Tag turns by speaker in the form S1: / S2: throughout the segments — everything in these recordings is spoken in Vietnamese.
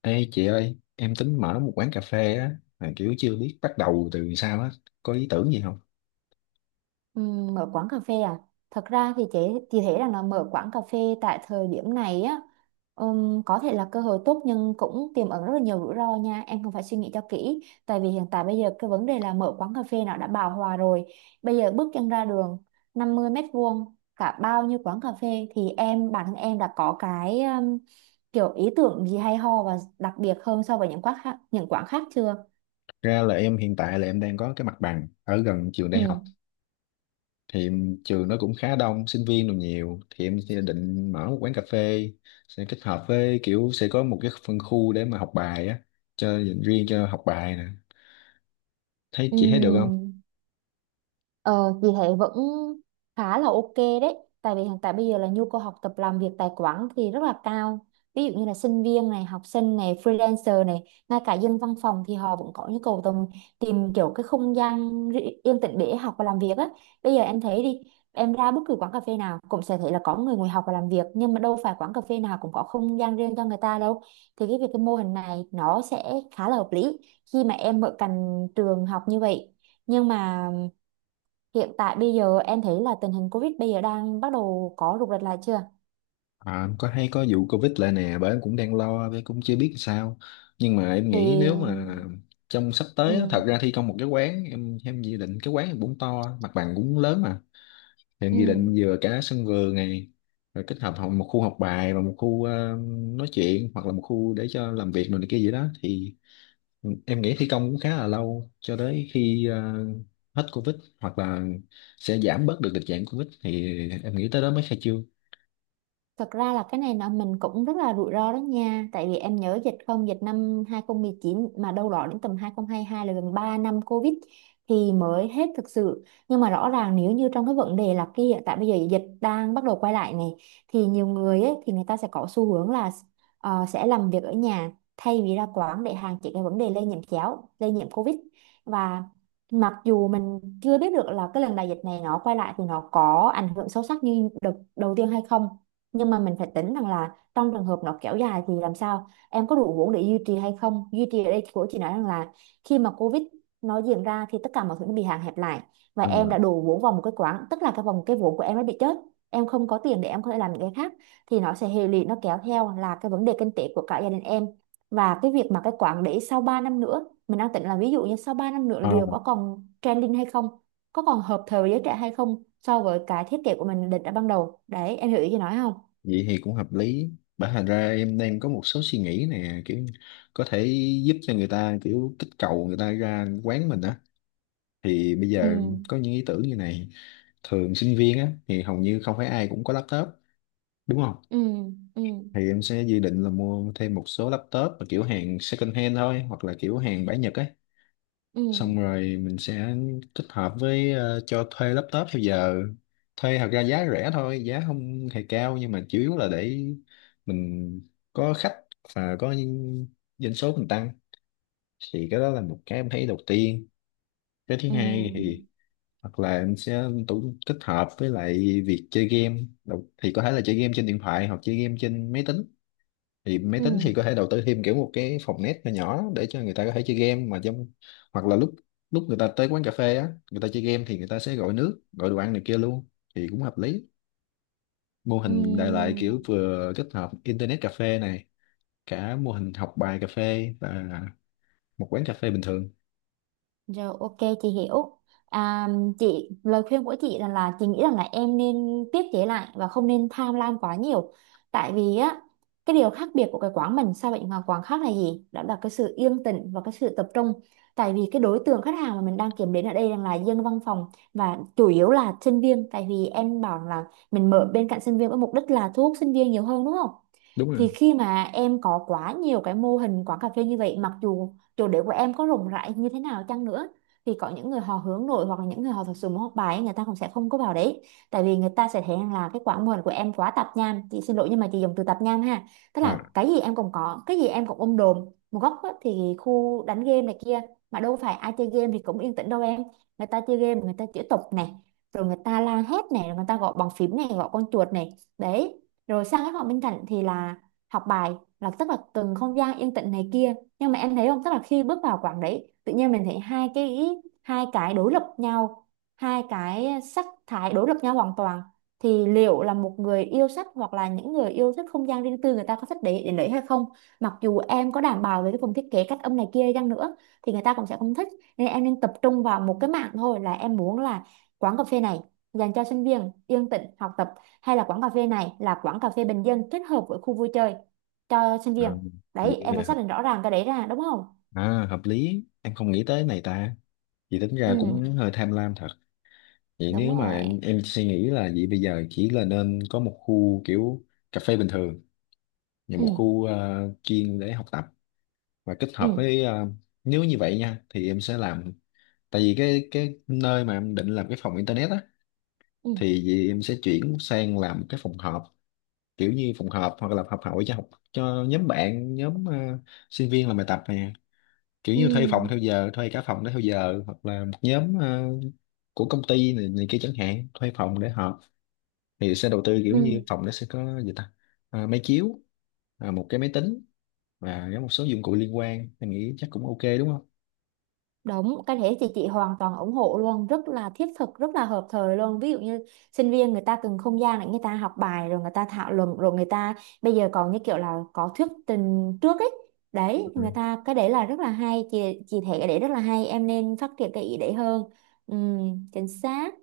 S1: Ê chị ơi, em tính mở một quán cà phê á, mà kiểu chưa biết bắt đầu từ sao á, có ý tưởng gì không?
S2: Mở quán cà phê à, thật ra thì chị thấy rằng là mở quán cà phê tại thời điểm này á, có thể là cơ hội tốt nhưng cũng tiềm ẩn rất là nhiều rủi ro nha, em cần phải suy nghĩ cho kỹ. Tại vì hiện tại bây giờ cái vấn đề là mở quán cà phê nó đã bão hòa rồi. Bây giờ bước chân ra đường, 50 m² cả bao nhiêu quán cà phê. Thì em, bản thân em đã có cái, kiểu ý tưởng gì hay ho và đặc biệt hơn so với những quán khác chưa?
S1: Ra là em hiện tại là em đang có cái mặt bằng ở gần trường
S2: Ừ,
S1: đại học, thì trường nó cũng khá đông, sinh viên đồ nhiều, thì em sẽ định mở một quán cà phê, sẽ kết hợp với kiểu sẽ có một cái phân khu để mà học bài á, cho dành riêng cho học bài nè. Thấy
S2: ừ.
S1: chị thấy được không?
S2: Ờ, chị thấy vẫn khá là ok đấy. Tại vì hiện tại bây giờ là nhu cầu học tập làm việc tại quán thì rất là cao. Ví dụ như là sinh viên này, học sinh này, freelancer này, ngay cả dân văn phòng thì họ vẫn có nhu cầu tìm kiểu cái không gian yên tĩnh để học và làm việc á. Bây giờ em thấy đi, em ra bất cứ quán cà phê nào cũng sẽ thấy là có người ngồi học và làm việc, nhưng mà đâu phải quán cà phê nào cũng có không gian riêng cho người ta đâu. Thì cái việc cái mô hình này nó sẽ khá là hợp lý khi mà em ở cạnh trường học như vậy. Nhưng mà hiện tại bây giờ em thấy là tình hình Covid bây giờ đang bắt đầu có rục rịch lại chưa?
S1: À, em có thấy có vụ Covid lại nè, bởi em cũng đang lo, bởi cũng chưa biết sao. Nhưng mà em nghĩ nếu
S2: Thì
S1: mà trong sắp tới, á,
S2: ừ,
S1: thật ra thi công một cái quán, em dự định cái quán em cũng to, mặt bằng cũng lớn mà. Em
S2: ừ.
S1: dự định vừa cả sân vườn này, rồi một khu học bài và một khu nói chuyện hoặc là một khu để cho làm việc rồi này kia gì đó. Thì em nghĩ thi công cũng khá là lâu cho tới khi hết Covid hoặc là sẽ giảm bớt được tình trạng Covid thì em nghĩ tới đó mới khai trương.
S2: Thật ra là cái này là mình cũng rất là rủi ro đó nha. Tại vì em nhớ dịch, không, dịch năm 2019 mà đâu đó đến tầm 2022 là gần 3 năm Covid thì mới hết thực sự. Nhưng mà rõ ràng nếu như trong cái vấn đề là cái hiện tại bây giờ dịch đang bắt đầu quay lại này, thì nhiều người ấy, thì người ta sẽ có xu hướng là, sẽ làm việc ở nhà thay vì ra quán để hạn chế cái vấn đề lây nhiễm chéo, lây nhiễm Covid. Và mặc dù mình chưa biết được là cái lần đại dịch này nó quay lại thì nó có ảnh hưởng sâu sắc như đợt đầu tiên hay không, nhưng mà mình phải tính rằng là trong trường hợp nó kéo dài thì làm sao em có đủ vốn để duy trì hay không. Duy trì ở đây của chị nói rằng là khi mà Covid nó diễn ra thì tất cả mọi thứ nó bị hạn hẹp lại, và em đã đổ vốn vào một cái quán, tức là cái vòng cái vốn của em nó bị chết, em không có tiền để em có thể làm những cái khác, thì nó sẽ hệ lụy, nó kéo theo là cái vấn đề kinh tế của cả gia đình em. Và cái việc mà cái quán đấy sau 3 năm nữa, mình đang tính là ví dụ như sau 3 năm nữa
S1: Ờ.
S2: liệu có còn trending hay không, có còn hợp thời với giới trẻ hay không so với cái thiết kế của mình định đã ban đầu đấy, em hiểu ý chị nói không?
S1: Vậy thì cũng hợp lý. Bởi thành ra em đang có một số suy nghĩ nè, kiểu có thể giúp cho người ta kiểu kích cầu người ta ra quán mình á. Thì bây
S2: Ừ,
S1: giờ có những ý tưởng như này. Thường sinh viên á thì hầu như không phải ai cũng có laptop, đúng không?
S2: ừ, ừ,
S1: Thì em sẽ dự định là mua thêm một số laptop mà kiểu hàng second hand thôi hoặc là kiểu hàng bãi Nhật ấy,
S2: ừ,
S1: xong rồi mình sẽ tích hợp với cho thuê laptop theo giờ, thuê thật ra giá rẻ thôi, giá không hề cao, nhưng mà chủ yếu là để mình có khách và có những doanh số mình tăng. Thì cái đó là một cái em thấy đầu tiên. Cái thứ hai
S2: ừ,
S1: thì hoặc là em sẽ tủ kết hợp với lại việc chơi game. Thì có thể là chơi game trên điện thoại hoặc chơi game trên máy tính, thì máy
S2: ừ,
S1: tính
S2: ừ,
S1: thì có thể đầu tư thêm kiểu một cái phòng net nhỏ nhỏ để cho người ta có thể chơi game mà trong, hoặc là lúc lúc người ta tới quán cà phê á, người ta chơi game thì người ta sẽ gọi nước gọi đồ ăn này kia luôn. Thì cũng hợp lý, mô
S2: ừ,
S1: hình đại loại
S2: ừ.
S1: kiểu vừa kết hợp internet cà phê này, cả mô hình học bài cà phê và một quán cà phê bình thường.
S2: Rồi, ok, chị hiểu. À, chị, lời khuyên của chị là chị nghĩ rằng là em nên tiết chế lại và không nên tham lam quá nhiều. Tại vì á, cái điều khác biệt của cái quán mình so với những hàng quán khác là gì? Đó là cái sự yên tĩnh và cái sự tập trung. Tại vì cái đối tượng khách hàng mà mình đang kiểm đến ở đây đang là dân văn phòng và chủ yếu là sinh viên. Tại vì em bảo là mình mở bên cạnh sinh viên với mục đích là thu hút sinh viên nhiều hơn đúng không?
S1: Đúng rồi.
S2: Thì khi mà em có quá nhiều cái mô hình quán cà phê như vậy, mặc dù chủ đề của em có rộng rãi như thế nào chăng nữa, thì có những người họ hướng nội hoặc là những người họ thật sự muốn học bài ấy, người ta cũng sẽ không có vào đấy. Tại vì người ta sẽ thấy rằng là cái quả mô hình của em quá tạp nham, chị xin lỗi nhưng mà chị dùng từ tạp nham ha, tức là
S1: À,
S2: cái gì em cũng có, cái gì em cũng ôm đồm một góc á, thì khu đánh game này kia, mà đâu phải ai chơi game thì cũng yên tĩnh đâu em. Người ta chơi game, người ta chửi tục này, rồi người ta la hét này, rồi người ta gõ bàn phím này, gõ con chuột này, đấy. Rồi sang cái phòng bên cạnh thì là học bài, là tức là cần không gian yên tĩnh này kia. Nhưng mà em thấy không, tức là khi bước vào quảng đấy tự nhiên mình thấy hai cái, hai cái đối lập nhau, hai cái sắc thái đối lập nhau hoàn toàn. Thì liệu là một người yêu sách hoặc là những người yêu thích không gian riêng tư người ta có thích đấy, đến đấy hay không? Mặc dù em có đảm bảo về cái phần thiết kế cách âm này kia đi chăng nữa thì người ta cũng sẽ không thích. Nên em nên tập trung vào một cái mảng thôi. Là em muốn là quán cà phê này dành cho sinh viên yên tĩnh học tập, hay là quán cà phê này là quán cà phê bình dân kết hợp với khu vui chơi cho sinh
S1: à,
S2: viên. Đấy,
S1: vậy
S2: em
S1: là
S2: phải xác
S1: hợp,
S2: định rõ ràng cái đấy ra đúng không?
S1: à, hợp lý, em không nghĩ tới này ta, vậy tính ra
S2: Ừ,
S1: cũng hơi tham lam thật. Vậy
S2: đúng
S1: nếu mà
S2: rồi,
S1: em suy nghĩ là vậy, bây giờ chỉ là nên có một khu kiểu cà phê bình thường và một
S2: ừ,
S1: khu chuyên để học tập, và kết hợp
S2: ừ,
S1: với nếu như vậy nha thì em sẽ làm. Tại vì cái nơi mà em định làm cái phòng internet á
S2: ừ,
S1: thì vì em sẽ chuyển sang làm cái phòng họp, kiểu như phòng họp hoặc là họp hội cho học cho nhóm bạn nhóm sinh viên làm bài tập nè, kiểu
S2: ừ,
S1: như thuê phòng theo
S2: ừ,
S1: giờ, thuê cả phòng đó theo giờ, hoặc là một nhóm của công ty này, này kia chẳng hạn, thuê phòng để họp. Thì sẽ đầu tư kiểu
S2: ừ.
S1: như phòng nó sẽ có gì ta, à, máy chiếu, à, một cái máy tính, và có một số dụng cụ liên quan, em nghĩ chắc cũng ok đúng không?
S2: Đúng, cái thế thì chị hoàn toàn ủng hộ luôn, rất là thiết thực, rất là hợp thời luôn. Ví dụ như sinh viên, người ta cần không gian để người ta học bài, rồi người ta thảo luận, rồi người ta bây giờ còn như kiểu là có thuyết trình trước ấy. Đấy, người
S1: Ừ.
S2: ta cái đấy là rất là hay, chị thấy cái đấy rất là hay, em nên phát triển cái ý đấy hơn. Chính xác.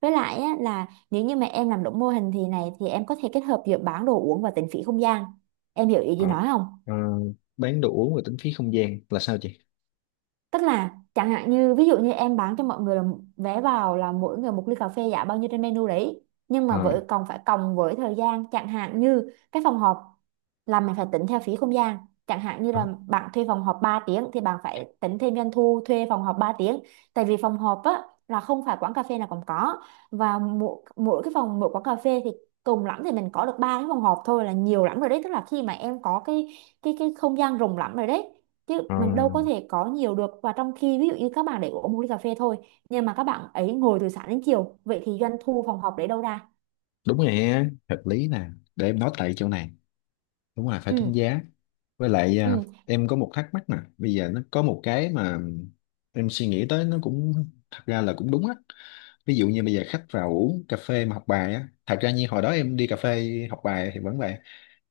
S2: Với lại á, là nếu như mà em làm đúng mô hình thì này thì em có thể kết hợp giữa bán đồ uống và tính phí không gian. Em hiểu ý
S1: Ờ.
S2: gì nói không?
S1: Ờ, bán đồ uống và tính phí không gian là sao chị?
S2: Tức là chẳng hạn như ví dụ như em bán cho mọi người là vé vào là mỗi người một ly cà phê giá bao nhiêu trên menu đấy. Nhưng mà
S1: Ờ.
S2: với còn phải cộng với thời gian, chẳng hạn như cái phòng họp là mình phải tính theo phí không gian. Chẳng hạn như
S1: Hả?
S2: là bạn thuê phòng họp 3 tiếng thì bạn phải tính thêm doanh thu thuê phòng họp 3 tiếng. Tại vì phòng họp á là không phải quán cà phê nào cũng có, và mỗi mỗi cái phòng, mỗi quán cà phê thì cùng lắm thì mình có được ba cái phòng họp thôi là nhiều lắm rồi đấy. Tức là khi mà em có cái không gian rộng lắm rồi đấy, chứ
S1: Ờ,
S2: mình đâu có thể có nhiều được. Và trong khi ví dụ như các bạn để uống một ly cà phê thôi, nhưng mà các bạn ấy ngồi từ sáng đến chiều, vậy thì doanh thu phòng học đấy đâu ra?
S1: đúng rồi ha, hợp lý nè, để em nói tại chỗ này, đúng rồi phải
S2: Ừ,
S1: tính giá. Với lại à,
S2: ừ,
S1: em có một thắc mắc nè, bây giờ nó có một cái mà em suy nghĩ tới nó cũng, thật ra là cũng đúng á. Ví dụ như bây giờ khách vào uống cà phê mà học bài á, thật ra như hồi đó em đi cà phê học bài thì vẫn vậy,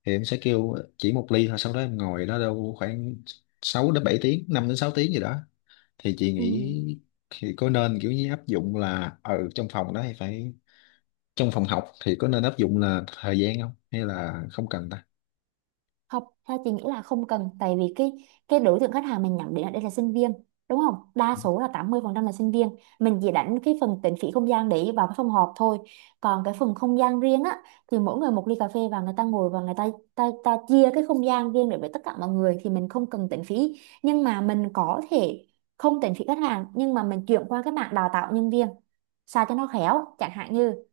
S1: thì em sẽ kêu chỉ một ly thôi sau đó em ngồi đó đâu khoảng 6 đến 7 tiếng, 5 đến 6 tiếng gì đó, thì chị
S2: ừ.
S1: nghĩ thì có nên kiểu như áp dụng là ở trong phòng đó thì phải, trong phòng học thì có nên áp dụng là thời gian không hay là không cần ta?
S2: Không, theo chị nghĩ là không cần. Tại vì cái đối tượng khách hàng mình nhắm đến ở đây là sinh viên đúng không, đa số là 80% là sinh viên. Mình chỉ đánh cái phần tính phí không gian để vào cái phòng họp thôi, còn cái phần không gian riêng á, thì mỗi người một ly cà phê và người ta ngồi và người ta ta chia cái không gian riêng để với tất cả mọi người, thì mình không cần tính phí. Nhưng mà mình có thể không tính phí khách hàng, nhưng mà mình chuyển qua cái mạng đào tạo nhân viên sao cho nó khéo. Chẳng hạn như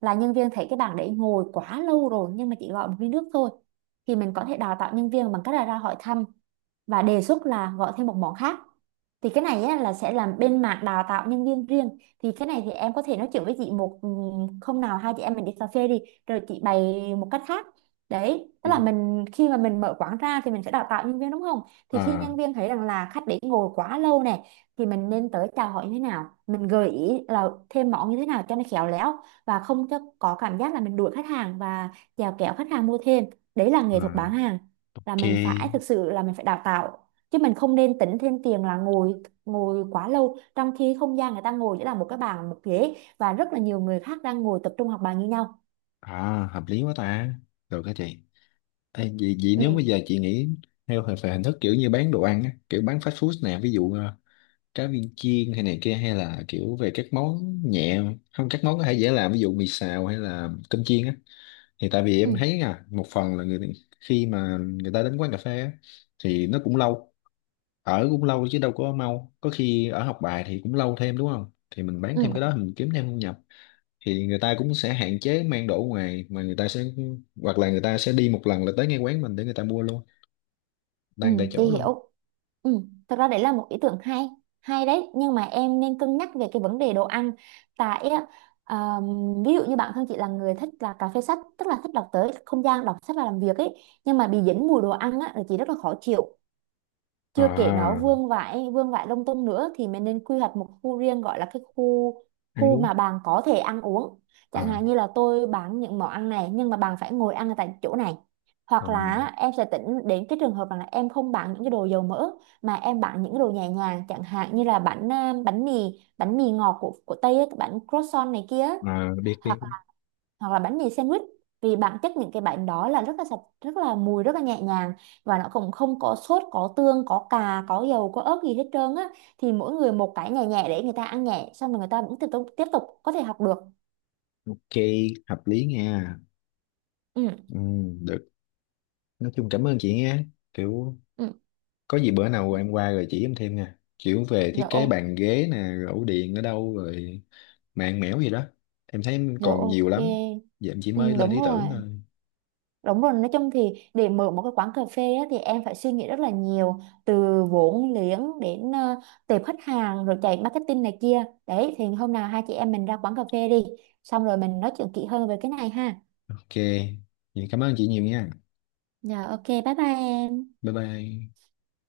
S2: là nhân viên thấy cái bàn đấy ngồi quá lâu rồi nhưng mà chỉ gọi một ly nước thôi, thì mình có thể đào tạo nhân viên bằng cách là ra hỏi thăm và đề xuất là gọi thêm một món khác. Thì cái này á, là sẽ làm bên mảng đào tạo nhân viên riêng, thì cái này thì em có thể nói chuyện với chị một, hôm nào hai chị em mình đi cà phê đi, rồi chị bày một cách khác. Đấy, tức
S1: Ừ.
S2: là mình khi mà mình mở quán ra thì mình phải đào tạo nhân viên đúng không? Thì khi
S1: À,
S2: nhân viên thấy rằng là khách để ngồi quá lâu này, thì mình nên tới chào hỏi như thế nào, mình gợi ý là thêm món như thế nào cho nó khéo léo và không cho có cảm giác là mình đuổi khách hàng và chèo kéo khách hàng mua thêm. Đấy là nghệ thuật bán
S1: à,
S2: hàng, là
S1: ok,
S2: mình phải thực sự là mình phải đào tạo, chứ mình không nên tính thêm tiền là ngồi ngồi quá lâu trong khi không gian người ta ngồi chỉ là một cái bàn một ghế và rất là nhiều người khác đang ngồi tập trung học bài như nhau.
S1: à, hợp lý quá ta, được hả chị? Ê, vậy, vậy nếu
S2: Ừ,
S1: bây giờ chị nghĩ theo về hình thức kiểu như bán đồ ăn á, kiểu bán fast food nè, ví dụ cá viên chiên hay này kia, hay là kiểu về các món nhẹ, không các món có thể dễ làm ví dụ mì xào hay là cơm chiên á, thì tại vì
S2: ừ,
S1: em thấy à một phần là người khi mà người ta đến quán cà phê á, thì nó cũng lâu, ở cũng lâu chứ đâu có mau, có khi ở học bài thì cũng lâu thêm đúng không, thì mình bán thêm cái
S2: ừ,
S1: đó mình kiếm thêm thu nhập, thì người ta cũng sẽ hạn chế mang đồ ở ngoài mà người ta sẽ, hoặc là người ta sẽ đi một lần là tới ngay quán mình để người ta mua luôn,
S2: ừ,
S1: đang tại
S2: chị
S1: chỗ luôn.
S2: hiểu. Ừ, thật ra đấy là một ý tưởng hay, hay đấy. Nhưng mà em nên cân nhắc về cái vấn đề đồ ăn. Tại á, à, ví dụ như bản thân chị là người thích là cà phê sách, tức là thích đọc, tới không gian đọc sách và làm việc ấy, nhưng mà bị dính mùi đồ ăn á là chị rất là khó chịu, chưa kể nó
S1: À,
S2: vương vãi, vương vãi lung tung nữa. Thì mình nên quy hoạch một khu riêng, gọi là cái khu,
S1: ăn
S2: khu
S1: uống.
S2: mà bạn có thể ăn uống. Chẳng
S1: À,
S2: hạn như là tôi bán những món ăn này nhưng mà bạn phải ngồi ăn ở tại chỗ này.
S1: à,
S2: Hoặc là em sẽ tính đến cái trường hợp rằng là em không bán những cái đồ dầu mỡ, mà em bán những cái đồ nhẹ nhàng, chẳng hạn như là bánh, à, bánh mì ngọt của Tây ấy, cái bánh croissant này kia,
S1: à biết
S2: hoặc
S1: biết.
S2: hoặc là bánh mì sandwich. Vì bản chất những cái bánh đó là rất là sạch, rất là mùi, rất là nhẹ nhàng, và nó cũng không có sốt, có tương, có cà, có dầu, có ớt gì hết trơn á. Thì mỗi người một cái nhẹ nhẹ để người ta ăn nhẹ xong rồi người ta vẫn tiếp tục có thể học được.
S1: Ok, hợp lý nha.
S2: Ừ,
S1: Ừ, được. Nói chung cảm ơn chị nha, kiểu
S2: ừ.
S1: có gì bữa nào em qua rồi chỉ em thêm nha, kiểu về thiết
S2: Rồi
S1: kế
S2: ô,
S1: bàn ghế nè, rồi ổ điện ở đâu rồi mạng mẽo gì đó, em thấy em
S2: rồi
S1: còn nhiều
S2: ok.
S1: lắm, giờ em chỉ
S2: Ừ,
S1: mới lên
S2: đúng
S1: ý
S2: rồi.
S1: tưởng thôi.
S2: Đúng rồi, nói chung thì để mở một cái quán cà phê á, thì em phải suy nghĩ rất là nhiều, từ vốn liếng đến tệp khách hàng, rồi chạy marketing này kia. Đấy, thì hôm nào hai chị em mình ra quán cà phê đi, xong rồi mình nói chuyện kỹ hơn về cái này ha.
S1: Ok, vậy cảm ơn chị nhiều nha.
S2: Dạ ok, bye bye em.
S1: Bye bye.